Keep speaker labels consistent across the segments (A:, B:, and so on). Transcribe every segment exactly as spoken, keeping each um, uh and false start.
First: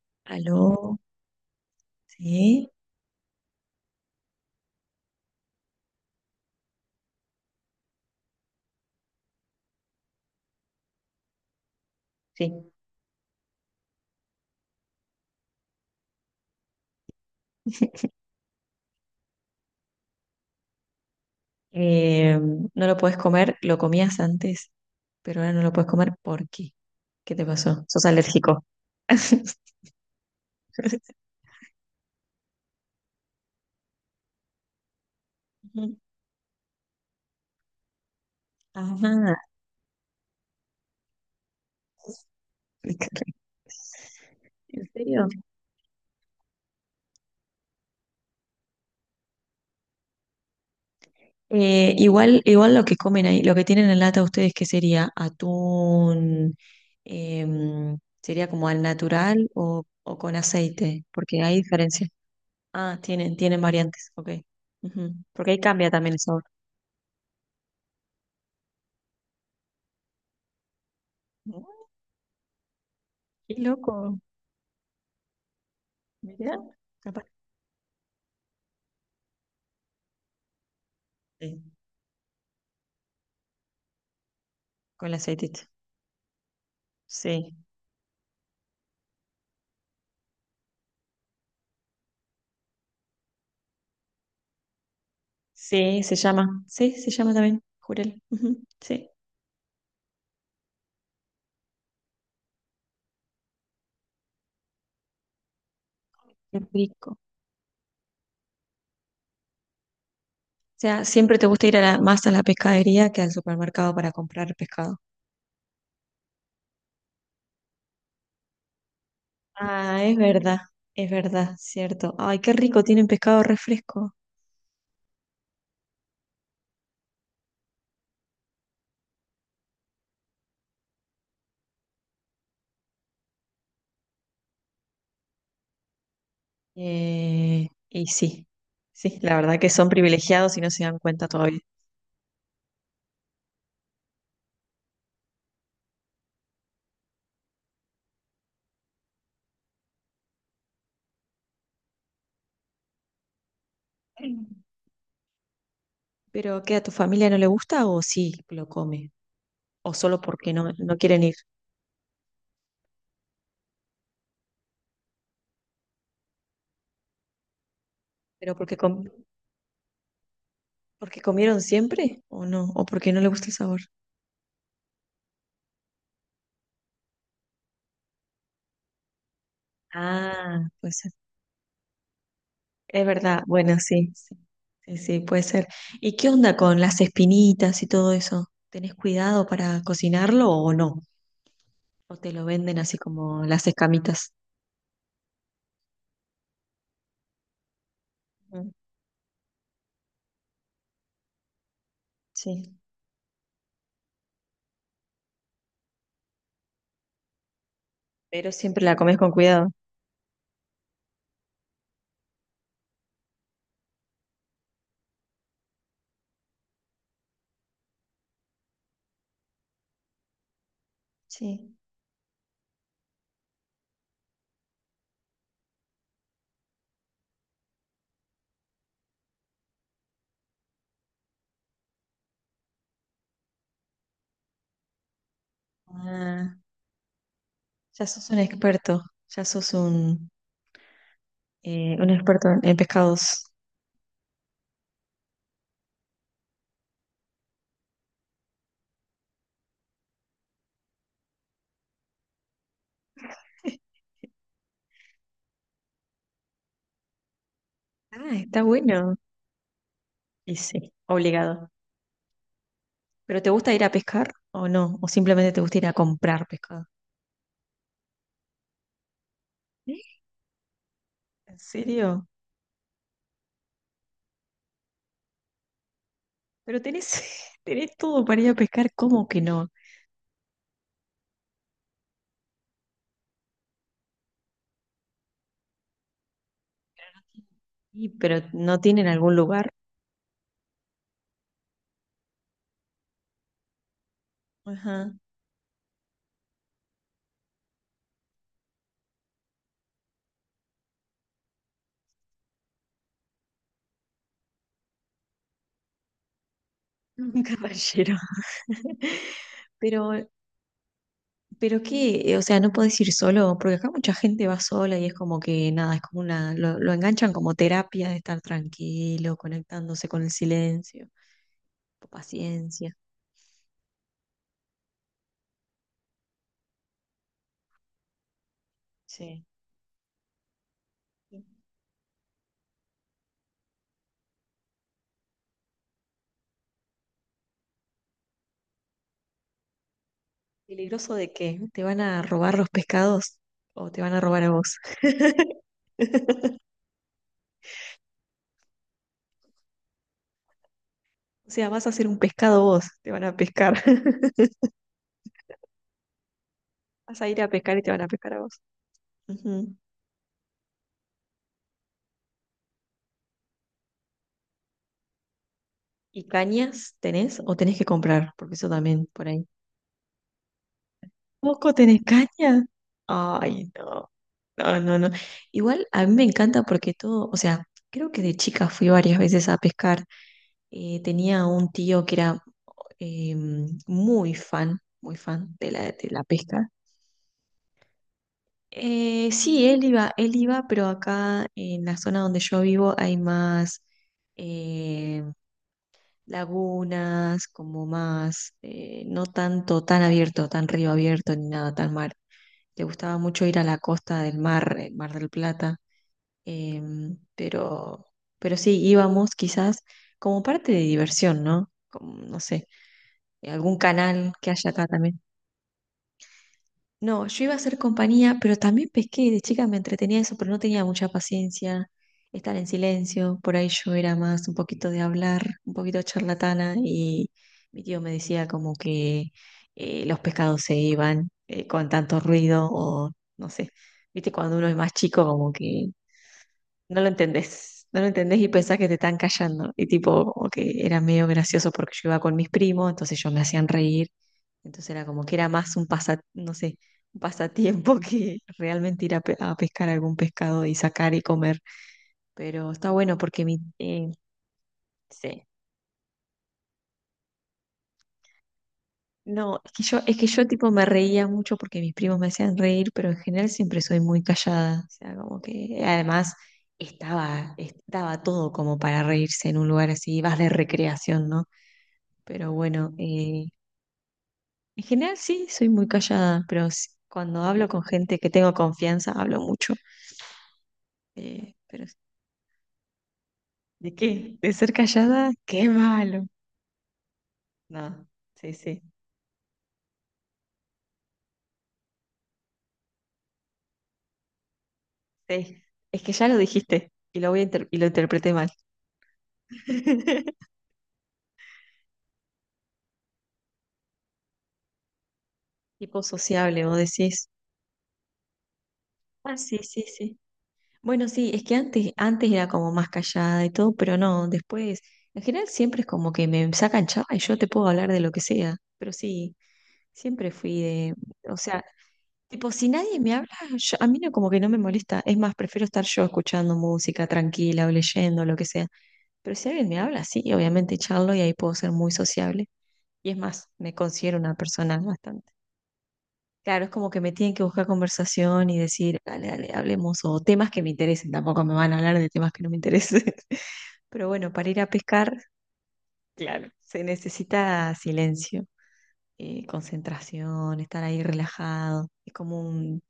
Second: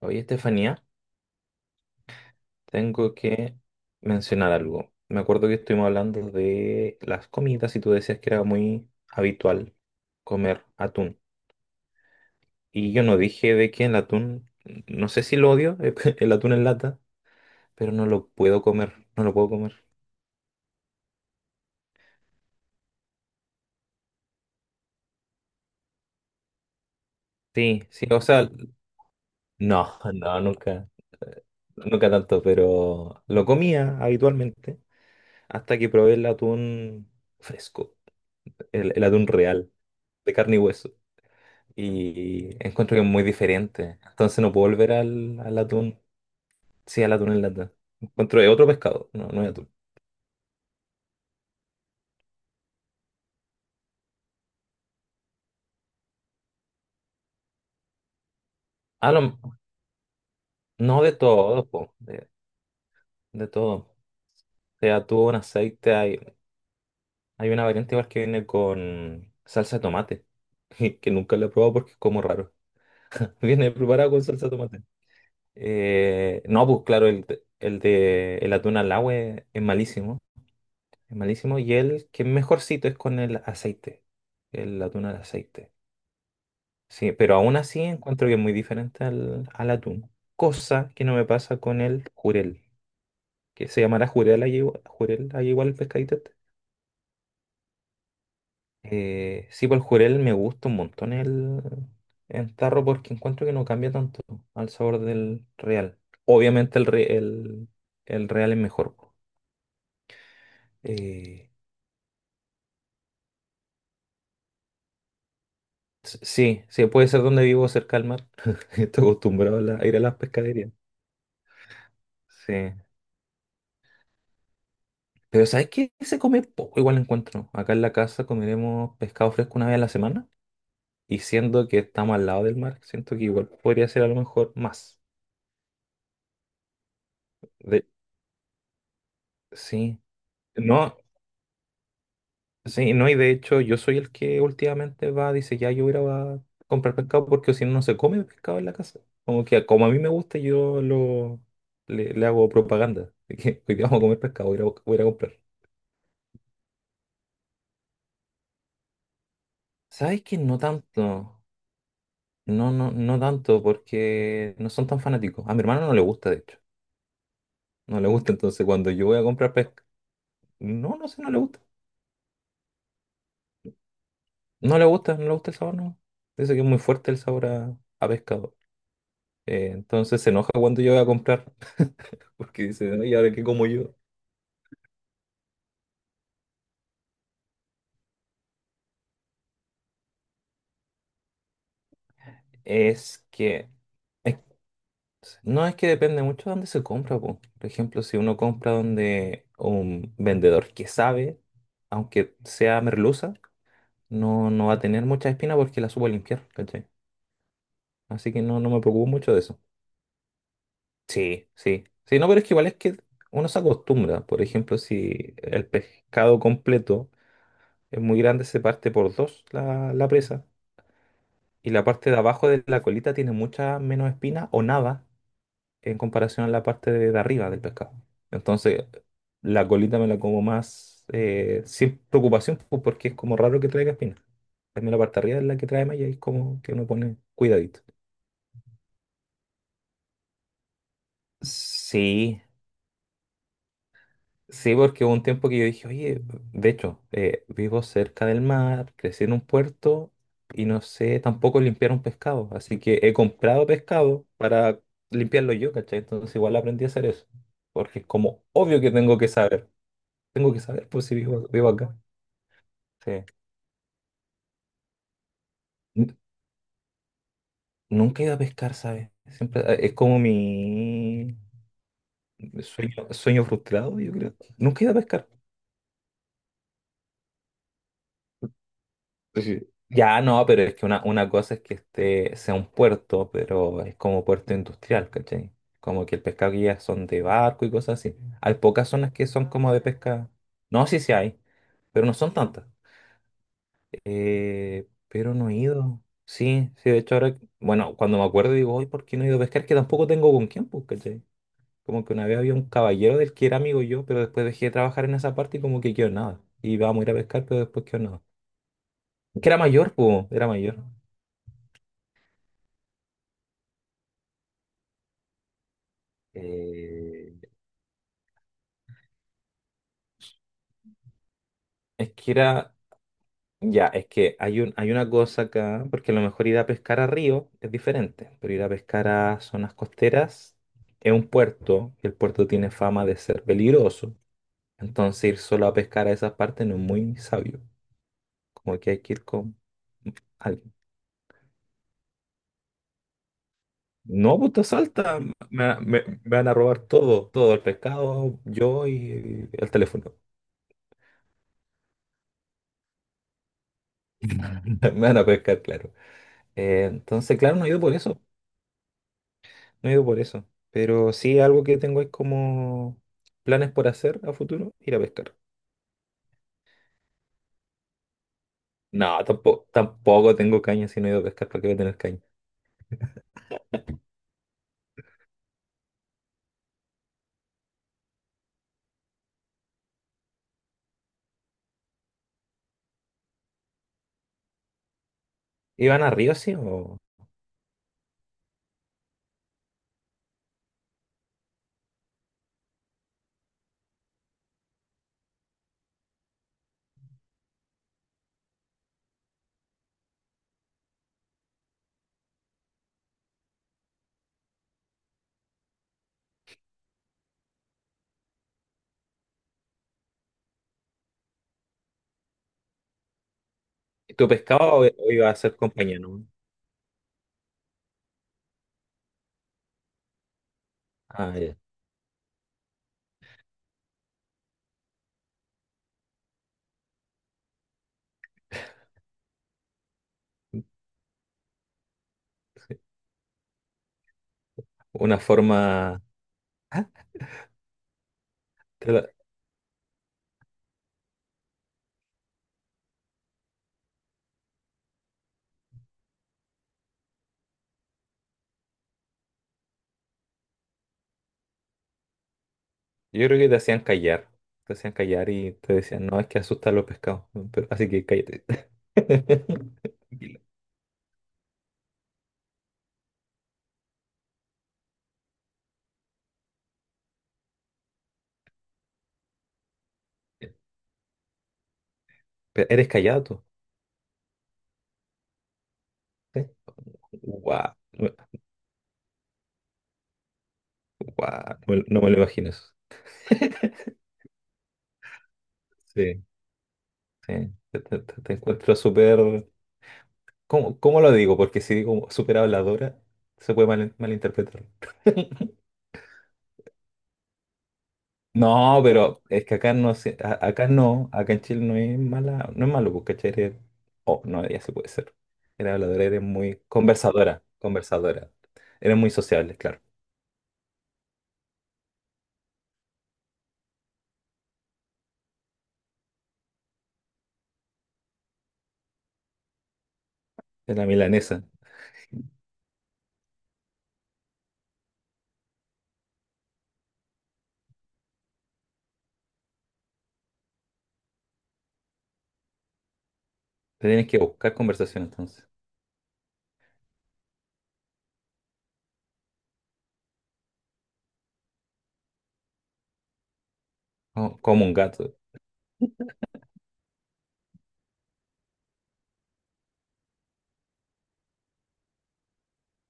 A: Oye, Estefanía,
B: Aló, sí,
A: tengo que mencionar algo. Me acuerdo que estuvimos hablando de las comidas y tú decías que era muy habitual comer atún.
B: sí.
A: Y yo no dije de que el atún, no sé si lo odio, el atún en lata, pero no lo puedo comer, no lo puedo comer.
B: Eh, no lo puedes comer, lo comías antes, pero ahora no lo puedes comer. ¿Por qué? ¿Qué te
A: Sí,
B: pasó? ¿Sos
A: sí, o sea,
B: alérgico?
A: no, no, nunca, nunca tanto, pero lo comía habitualmente hasta que
B: Ujú.
A: probé el atún fresco, el, el atún
B: Ajá.
A: real, de carne y hueso. Y encuentro
B: ¿En
A: que es muy diferente. Entonces no puedo volver
B: serio?
A: al, al atún. Sí, al atún en lata. Encuentro que es otro pescado, no, no es atún.
B: Eh, igual, igual lo que comen ahí, lo que tienen en lata ustedes, ¿qué sería? ¿Atún? Em, ¿sería como al
A: Ah, lo-
B: natural o, o con
A: no
B: aceite?
A: de
B: Porque hay
A: todo, po,
B: diferencia.
A: de,
B: Ah, tienen,
A: de
B: tienen
A: todo.
B: variantes, ok.
A: Sea,
B: Ujú.
A: atún,
B: Porque ahí cambia
A: aceite,
B: también el
A: hay,
B: sabor.
A: hay una variante igual que viene con salsa de tomate, que nunca la he probado porque es como raro.
B: Qué
A: Viene preparado
B: loco,
A: con salsa de tomate. Eh,
B: mirá,
A: no, pues claro, el,
B: capaz.
A: de- el de el atún al agua es, es malísimo, es malísimo,
B: Sí,
A: y el que es mejorcito es con el aceite, el atún
B: con
A: al
B: la aceitita.
A: aceite. Sí, pero
B: Sí,
A: aún así encuentro que es muy diferente al, al atún. Cosa que no me pasa con el jurel, que se llamará jurel ahí igual, jurel ahí igual el
B: sí, se
A: pescadito este.
B: llama. Sí, se llama también, jurel. Ujú. Sí,
A: Eh, sí, por el jurel me gusta un montón el, el tarro porque encuentro que no cambia tanto al sabor del real.
B: qué
A: Obviamente el,
B: rico. O
A: re- el, el real es mejor. Po.
B: sea, siempre te
A: Eh,
B: gusta ir a la más a la pescadería que al supermercado para comprar pescado.
A: s- sí, sí, puede ser donde vivo cerca del mar. Estoy acostumbrado a, la- a ir a
B: Ah,
A: las
B: es verdad,
A: pescaderías.
B: es verdad, cierto. Ay, qué
A: Sí.
B: rico, tienen pescado refresco.
A: Pero ¿sabes qué? Se come poco, igual encuentro. Acá en la casa comeremos pescado fresco una vez a la semana. Y siendo que estamos al lado del mar, siento que igual podría ser a lo mejor más.
B: Eh,
A: De...
B: y sí, sí, la verdad que son
A: Sí.
B: privilegiados y no se
A: No,
B: dan cuenta todavía.
A: sí, no, y de hecho yo soy el que últimamente va, dice, ya yo voy a ir a comprar pescado porque si no, no se come pescado en la casa. Como que como a mí me gusta, yo lo le, le hago propaganda. De que hoy día vamos a comer
B: Mm.
A: pescado, voy a ir a, voy a ir a comprar.
B: Pero ¿qué, a tu familia no le gusta o sí lo come? O
A: ¿Sabes
B: solo
A: qué?
B: porque
A: No
B: no, no quieren ir.
A: tanto. No, no, no tanto, porque no son tan fanáticos. A mi hermano no le gusta, de hecho. No le gusta,
B: Pero
A: entonces
B: porque
A: cuando
B: com-
A: yo voy a comprar pesca. No, no
B: ¿Porque
A: sé, no le gusta.
B: comieron siempre o no? ¿O porque no le gusta el sabor?
A: No le gusta, no le gusta el sabor, no. Dice que es muy fuerte el sabor a, a pescado. Eh, entonces se enoja
B: Ah,
A: cuando
B: puede
A: yo voy a
B: ser.
A: comprar, porque dice,
B: Es
A: ¿y ahora
B: verdad,
A: qué como
B: bueno,
A: yo?
B: sí, sí, sí, sí, puede ser. ¿Y qué onda con las espinitas y todo eso? ¿Tenés cuidado para cocinarlo o no? ¿O te lo venden así
A: Es
B: como las
A: que.
B: escamitas?
A: es- no es que depende mucho de dónde se compra, po. Por ejemplo, si uno
B: Ujú.
A: compra donde un vendedor que sabe, aunque
B: Sí,
A: sea merluza, no, no va a tener mucha espina porque la supo limpiar, ¿cachai? Así que
B: pero
A: no, no me
B: siempre la
A: preocupo
B: comes con
A: mucho de eso.
B: cuidado.
A: Sí, sí. Sí, no, pero es que igual es que uno se acostumbra. Por ejemplo, si el pescado completo es muy grande, se parte por dos la, la presa. Y
B: Sí.
A: la parte de abajo de la colita tiene mucha menos espina o nada en comparación a la parte de, de arriba del pescado. Entonces, la colita me la como más eh, sin preocupación pues, porque es como raro que traiga espina. También la parte de arriba es la que trae malla y es
B: Ah,
A: como que uno pone cuidadito.
B: ya sos un experto, ya sos un, eh, un
A: Sí,
B: experto en en pescados.
A: sí, porque hubo un tiempo que yo dije, oye, de hecho, eh, vivo cerca del mar, crecí en un puerto y no sé tampoco limpiar un pescado. Así que he comprado pescado para limpiarlo yo, ¿cachai? Entonces igual aprendí a hacer eso. Porque es
B: Ah,
A: como
B: está
A: obvio que
B: bueno.
A: tengo que saber. Tengo
B: Y
A: que saber,
B: sí,
A: pues si vivo, vivo
B: obligado.
A: acá. Sí.
B: ¿Pero te gusta ir a pescar o no? ¿O simplemente te gusta ir a
A: N-
B: comprar pescado?
A: Nunca he ido a pescar, ¿sabes? Siempre, eh, es
B: ¿Eh?
A: como mi
B: ¿En serio?
A: sueño, sueño frustrado, yo creo. Nunca he ido a pescar.
B: Pero tenés, tenés todo para ir a pescar, ¿cómo que
A: Sí.
B: no?
A: Ya no, pero es que una, una cosa es que este sea un puerto, pero es como puerto industrial, ¿cachai? Como que el pescado que llega son de barco y cosas
B: Y,
A: así.
B: pero
A: Hay
B: no
A: pocas
B: tienen
A: zonas que
B: algún
A: son
B: lugar.
A: como de pesca. No, sí, sí hay, pero no son tantas. Eh,
B: Ajá.
A: pero no he ido. Sí, sí, de hecho ahora, bueno, cuando me acuerdo digo, hoy, ¿por qué no he ido a pescar? Que tampoco tengo con quién, pues, ¿cachai? Como que una vez había un caballero del que era amigo yo, pero después dejé de trabajar en esa parte y como que quedó nada. Y vamos a ir a
B: Un
A: pescar, pero después quedó
B: caballero.
A: nada. Que era mayor,
B: Pero,
A: pues, era mayor.
B: pero qué, o sea, no podés ir solo, porque acá mucha gente va sola y es como que nada, es como una, lo, lo enganchan
A: Eh,
B: como terapia de estar tranquilo, conectándose con el silencio, con
A: es que era,
B: paciencia.
A: ya, es que hay un, hay una cosa acá, porque a lo mejor ir a pescar a río es diferente, pero ir a pescar a
B: Sí.
A: zonas costeras es un puerto, y el puerto tiene fama de ser peligroso, entonces ir solo a pescar a esas partes no es muy sabio, como que hay que ir con alguien.
B: ¿Peligroso de qué? ¿Te van a robar los pescados o te van a
A: No,
B: robar a
A: pues te
B: vos?
A: asalta, me, me- me van a robar todo, todo el pescado, yo y el teléfono.
B: O sea, vas a ser un pescado vos, te van a pescar.
A: Me van a pescar, claro. Eh,
B: Vas a
A: entonces,
B: ir a
A: claro, no he
B: pescar
A: ido
B: y te
A: por
B: van a
A: eso.
B: pescar a vos. Ujú.
A: No he ido por eso. Pero sí, algo que tengo es como planes por hacer a futuro, ir a pescar.
B: ¿Y cañas tenés o tenés que comprar? Porque eso también
A: No,
B: por ahí.
A: tampoco, tampoco tengo caña si no he ido a pescar, ¿para qué
B: ¿Poco
A: voy a tener
B: tenés
A: caña?
B: caña? Ay, no. No, no, no. Igual a mí me encanta porque todo, o sea, creo que de chica fui varias veces a pescar. Eh, tenía un tío que era eh, muy fan, muy fan de la,
A: ¿Iban
B: de
A: a
B: la
A: río, sí?
B: pesca.
A: ¿O
B: Eh, sí, él iba, él iba, pero acá en la zona donde yo vivo hay más eh, lagunas, como más, eh, no tanto tan abierto, tan río abierto ni nada tan mar. Le gustaba mucho ir a la costa del mar, el Mar del Plata, em, pero, pero sí, íbamos quizás como parte de diversión, ¿no? Como, no sé, algún
A: tú
B: canal que haya
A: pescabas o,
B: acá
A: o
B: también.
A: ibas a ser compañía, no?
B: No, yo iba a hacer compañía, pero también pesqué, de chica me entretenía eso, pero no tenía mucha
A: Ah, ya.
B: paciencia, estar en silencio, por ahí yo era más un poquito de hablar, un poquito charlatana y mi tío me decía como que eh, los pescados se iban eh, con tanto ruido
A: Sí.
B: o no sé, viste, cuando uno es más
A: Una
B: chico como que
A: forma.
B: no lo entendés, no lo entendés y pensás que
A: te
B: te
A: la-
B: están callando y tipo, como que era medio gracioso porque yo iba con mis primos, entonces ellos me hacían reír, entonces era como que era más un pasa, no sé, un pasatiempo que realmente ir a, pe- a pescar algún pescado y sacar y comer. Pero está bueno
A: Yo creo
B: porque
A: que te
B: mi,
A: hacían
B: eh,
A: callar. Te hacían callar
B: sí.
A: y te decían, no, es que asustan los pescados. ¿No? Pero- así que cállate.
B: No, es que yo, es que
A: Tranquila.
B: yo tipo me reía mucho porque mis primos me hacían reír, pero en general siempre soy muy callada. O sea, como que además estaba, estaba todo como para reírse en un lugar así, vas de recreación, ¿no? Pero
A: Pero ¿eres
B: bueno,
A: callado tú?
B: eh, en general sí, soy muy callada, pero s- cuando hablo
A: Wow.
B: con
A: No,
B: gente que tengo confianza, hablo mucho. Eh, pero
A: me no me lo imagino eso.
B: ¿de qué? ¿De ser callada? ¡Qué
A: Sí.
B: malo!
A: Sí, te, te-
B: No,
A: te- te
B: sí,
A: encuentro
B: sí,
A: súper... ¿Cómo, cómo lo digo? Porque si digo súper habladora, se puede mal- malinterpretar.
B: sí. Es que ya lo dijiste y lo voy a inter- y lo interpreté mal.
A: No, pero es que acá no, se- a- acá no, acá en Chile no es mala, no es malo, porque ¿cachai? Eres- oh, no, ya se puede ser. Eres
B: Tipo
A: habladora, eres muy
B: sociable, vos decís.
A: conversadora, conversadora. Eres muy
B: Ah,
A: sociable,
B: sí,
A: claro.
B: sí, sí. Bueno, sí, es que antes, antes era como más callada y todo, pero no, después, en general siempre es como que me sacan chava y yo te puedo hablar de lo que sea. Pero sí, siempre fui
A: Es la
B: de, o
A: milanesa.
B: sea, tipo, si nadie me habla, yo- a mí no, como que no me molesta. Es más, prefiero estar yo escuchando música tranquila o leyendo, lo que sea. Pero si alguien me habla, sí, obviamente charlo y ahí puedo ser muy sociable. Y es más, me
A: Te tienes
B: considero
A: que
B: una
A: buscar
B: persona
A: conversación
B: bastante.
A: entonces.
B: Claro, es como que me tienen que buscar conversación y decir, dale, dale, hablemos, o temas que me interesen, tampoco me van a hablar de temas que no me interesen. Pero bueno,
A: Co-
B: para ir
A: Como
B: a
A: un gato.
B: pescar, claro, se necesita silencio, eh, concentración, estar ahí relajado. Es como un,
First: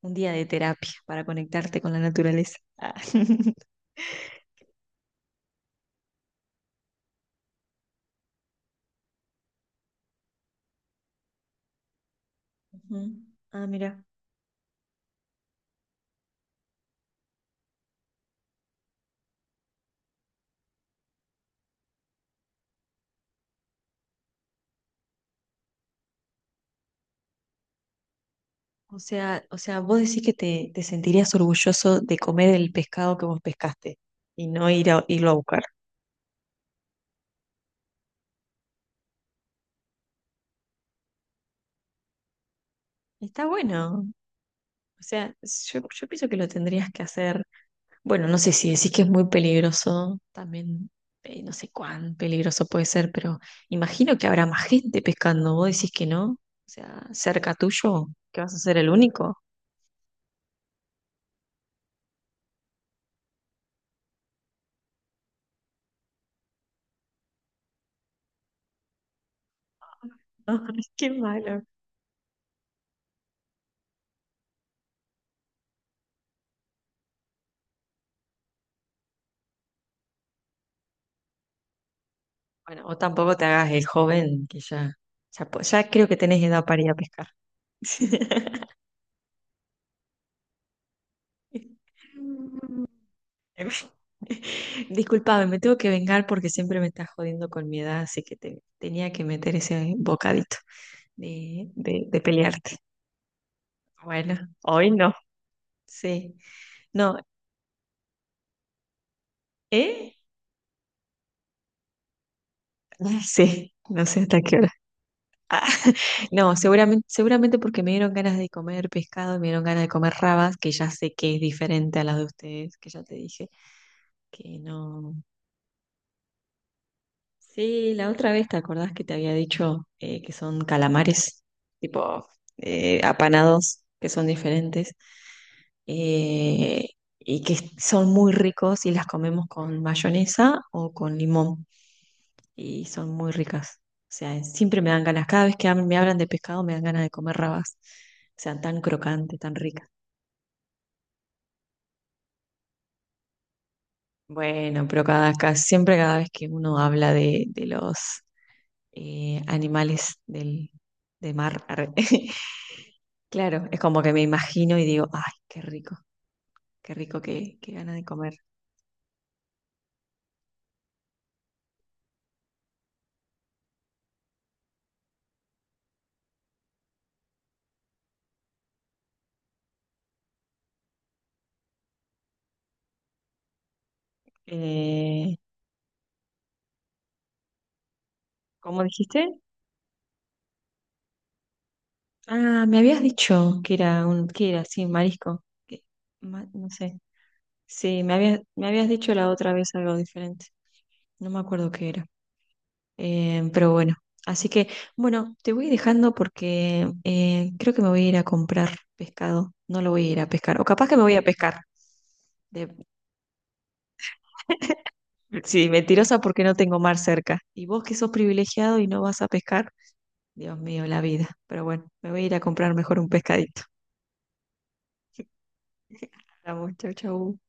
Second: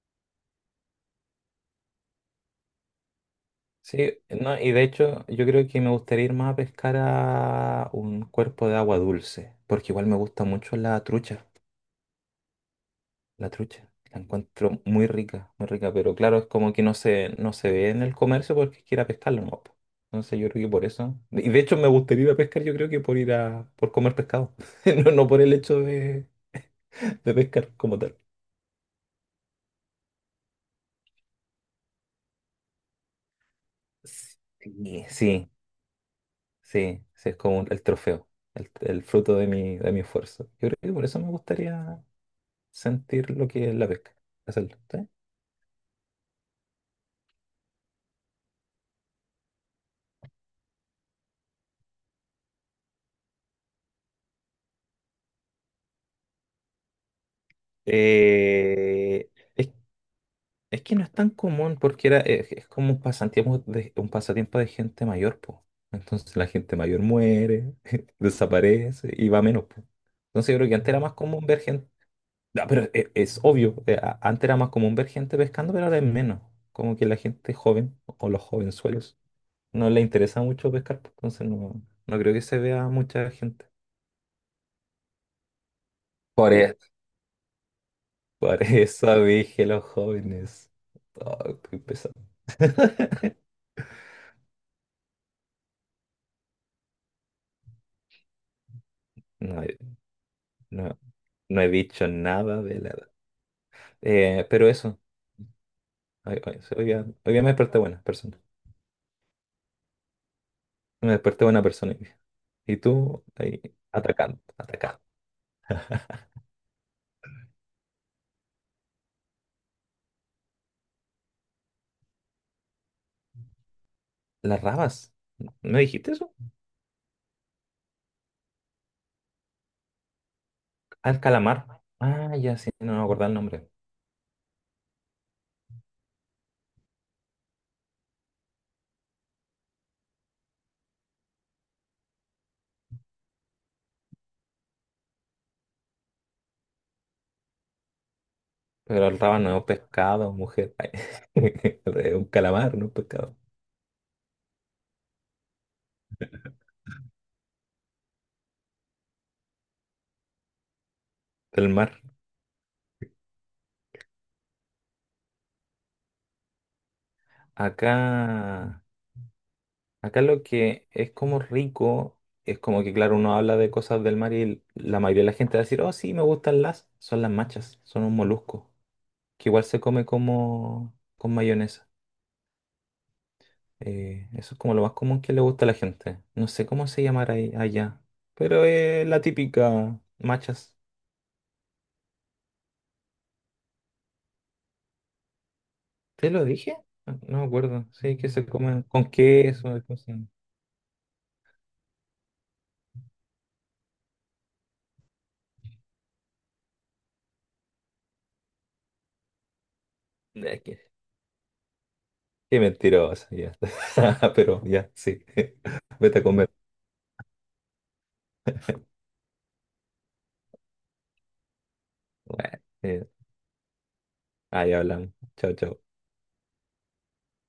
B: un día de terapia para conectarte con la naturaleza. Ah,
A: Sí, no, y de hecho yo creo que me gustaría ir más a pescar a un cuerpo de agua dulce, porque igual me gusta mucho la trucha,
B: Ujú.
A: la
B: Ah,
A: trucha,
B: mira.
A: la encuentro muy rica, muy rica, pero claro, es como que no se, no se ve en el comercio porque quiera pescarlo, ¿no? Po. Entonces yo creo que por eso, y de hecho me gustaría ir a pescar, yo creo que por ir a, por comer pescado, no, no por el hecho de, de pescar como tal.
B: O sea, o sea, vos decís que te, te sentirías orgulloso de comer el pescado que vos pescaste y no ir a,
A: Sí,
B: irlo a
A: sí,
B: buscar.
A: sí, sí, es como el trofeo, el, el fruto de mi, de mi esfuerzo. Yo creo que por eso me gustaría sentir
B: Está
A: lo que es la
B: bueno.
A: pesca, hacerlo.
B: O
A: ¿Sí?
B: sea, yo, yo pienso que lo tendrías que hacer. Bueno, no sé si decís que es muy peligroso, también eh, no sé cuán peligroso puede ser, pero imagino que habrá más gente pescando. Vos decís que no. O sea, cerca tuyo, que vas a ser el
A: Eh,
B: único.
A: es, es que no es tan común porque era, es, es como un pasatiempo de, un pasatiempo de gente mayor, po. Entonces la gente mayor muere, desaparece y va menos, po. Entonces yo
B: No,
A: creo que antes era
B: qué
A: más común ver
B: malo.
A: gente. No, pero e- es, obvio, eh, a- antes era más común ver gente pescando, pero ahora es menos. Como que la gente joven o los jovenzuelos no le interesa mucho pescar, po. Entonces no, no creo que se
B: Bueno,
A: vea
B: o
A: mucha
B: tampoco te
A: gente.
B: hagas el joven, que ya, ya, po- ya creo que tenés
A: Por
B: edad
A: e-
B: para ir a pescar.
A: Por eso dije los jóvenes. Oh, qué pesado.
B: Mm. Disculpame, me tengo que vengar porque siempre me estás jodiendo con mi edad, así que te, tenía que meter
A: No,
B: ese bocadito
A: no, no he
B: de, de,
A: dicho
B: de
A: nada de
B: pelearte.
A: la edad.
B: Bueno,
A: Eh, pero
B: hoy
A: eso,
B: no. Sí.
A: hoy, hoy- hoy día,
B: No,
A: hoy día me desperté buena persona.
B: ¿eh?
A: Me desperté buena persona. Hoy día. Y tú ahí
B: Sí, no sé
A: atacando,
B: hasta qué hora.
A: atacando.
B: No, seguramente, seguramente porque me dieron ganas de comer pescado, me dieron ganas de comer rabas, que ya sé que es diferente a las de ustedes, que ya te dije, que
A: Las rabas,
B: no.
A: ¿me dijiste eso?
B: Sí, la otra vez te acordás que te había dicho eh, que son
A: Al
B: calamares,
A: calamar.
B: tipo
A: Ah, ya sí, no
B: eh,
A: me acuerdo el nombre.
B: apanados, que son diferentes eh, y que son muy ricos y las comemos con mayonesa o con limón y son muy ricas. O sea, siempre me dan ganas, cada vez que hab- me hablan de pescado me dan ganas de comer rabas, o sea, tan
A: Pero el
B: crocante,
A: raba no
B: tan
A: es un
B: ricas.
A: pescado, mujer. Es un calamar, no un pescado.
B: Bueno, pero cada, ca- siempre cada vez que uno habla de, de los eh, animales del, de mar,
A: Del
B: arre,
A: mar.
B: claro, es como que me imagino y digo, ay, qué rico, qué rico, qué, qué gana de comer.
A: Acá. Acá lo que es como rico es como que, claro, uno habla de cosas del mar y la mayoría de la gente va a decir, oh, sí, me gustan las, son las machas, son un molusco, que igual se come como con mayonesa. Eh, eso es como lo más común que
B: Eh,
A: le gusta a la gente. No sé cómo se llamará ahí- allá, pero
B: ¿cómo
A: es la
B: dijiste?
A: típica machas.
B: Ah, me habías dicho que era un, que era, sí, marisco. Que-
A: ¿Te
B: ma-
A: lo
B: no
A: dije?
B: sé.
A: No no me acuerdo.
B: Sí, me
A: Sí, que
B: habías,
A: se
B: me
A: comen
B: habías
A: con
B: dicho la otra vez
A: queso. Y
B: algo
A: cosas.
B: diferente. No me acuerdo qué era. Eh, pero bueno, así que, bueno, te voy dejando porque eh, creo que me voy a ir a comprar pescado. No lo voy a ir a pescar.
A: Eh,
B: O
A: Qué
B: capaz que me voy a pescar.
A: qué mentirosa, ya. Pero ya, sí.
B: Sí, mentirosa
A: Vete a
B: porque
A: comer.
B: no tengo mar cerca. Y vos que sos privilegiado y no vas a pescar, Dios mío, la vida. Pero bueno, me voy a ir a
A: Bueno,
B: comprar mejor
A: eh,
B: un pescadito.
A: ahí hablamos. Chao, chao.
B: Vamos, chau, chau.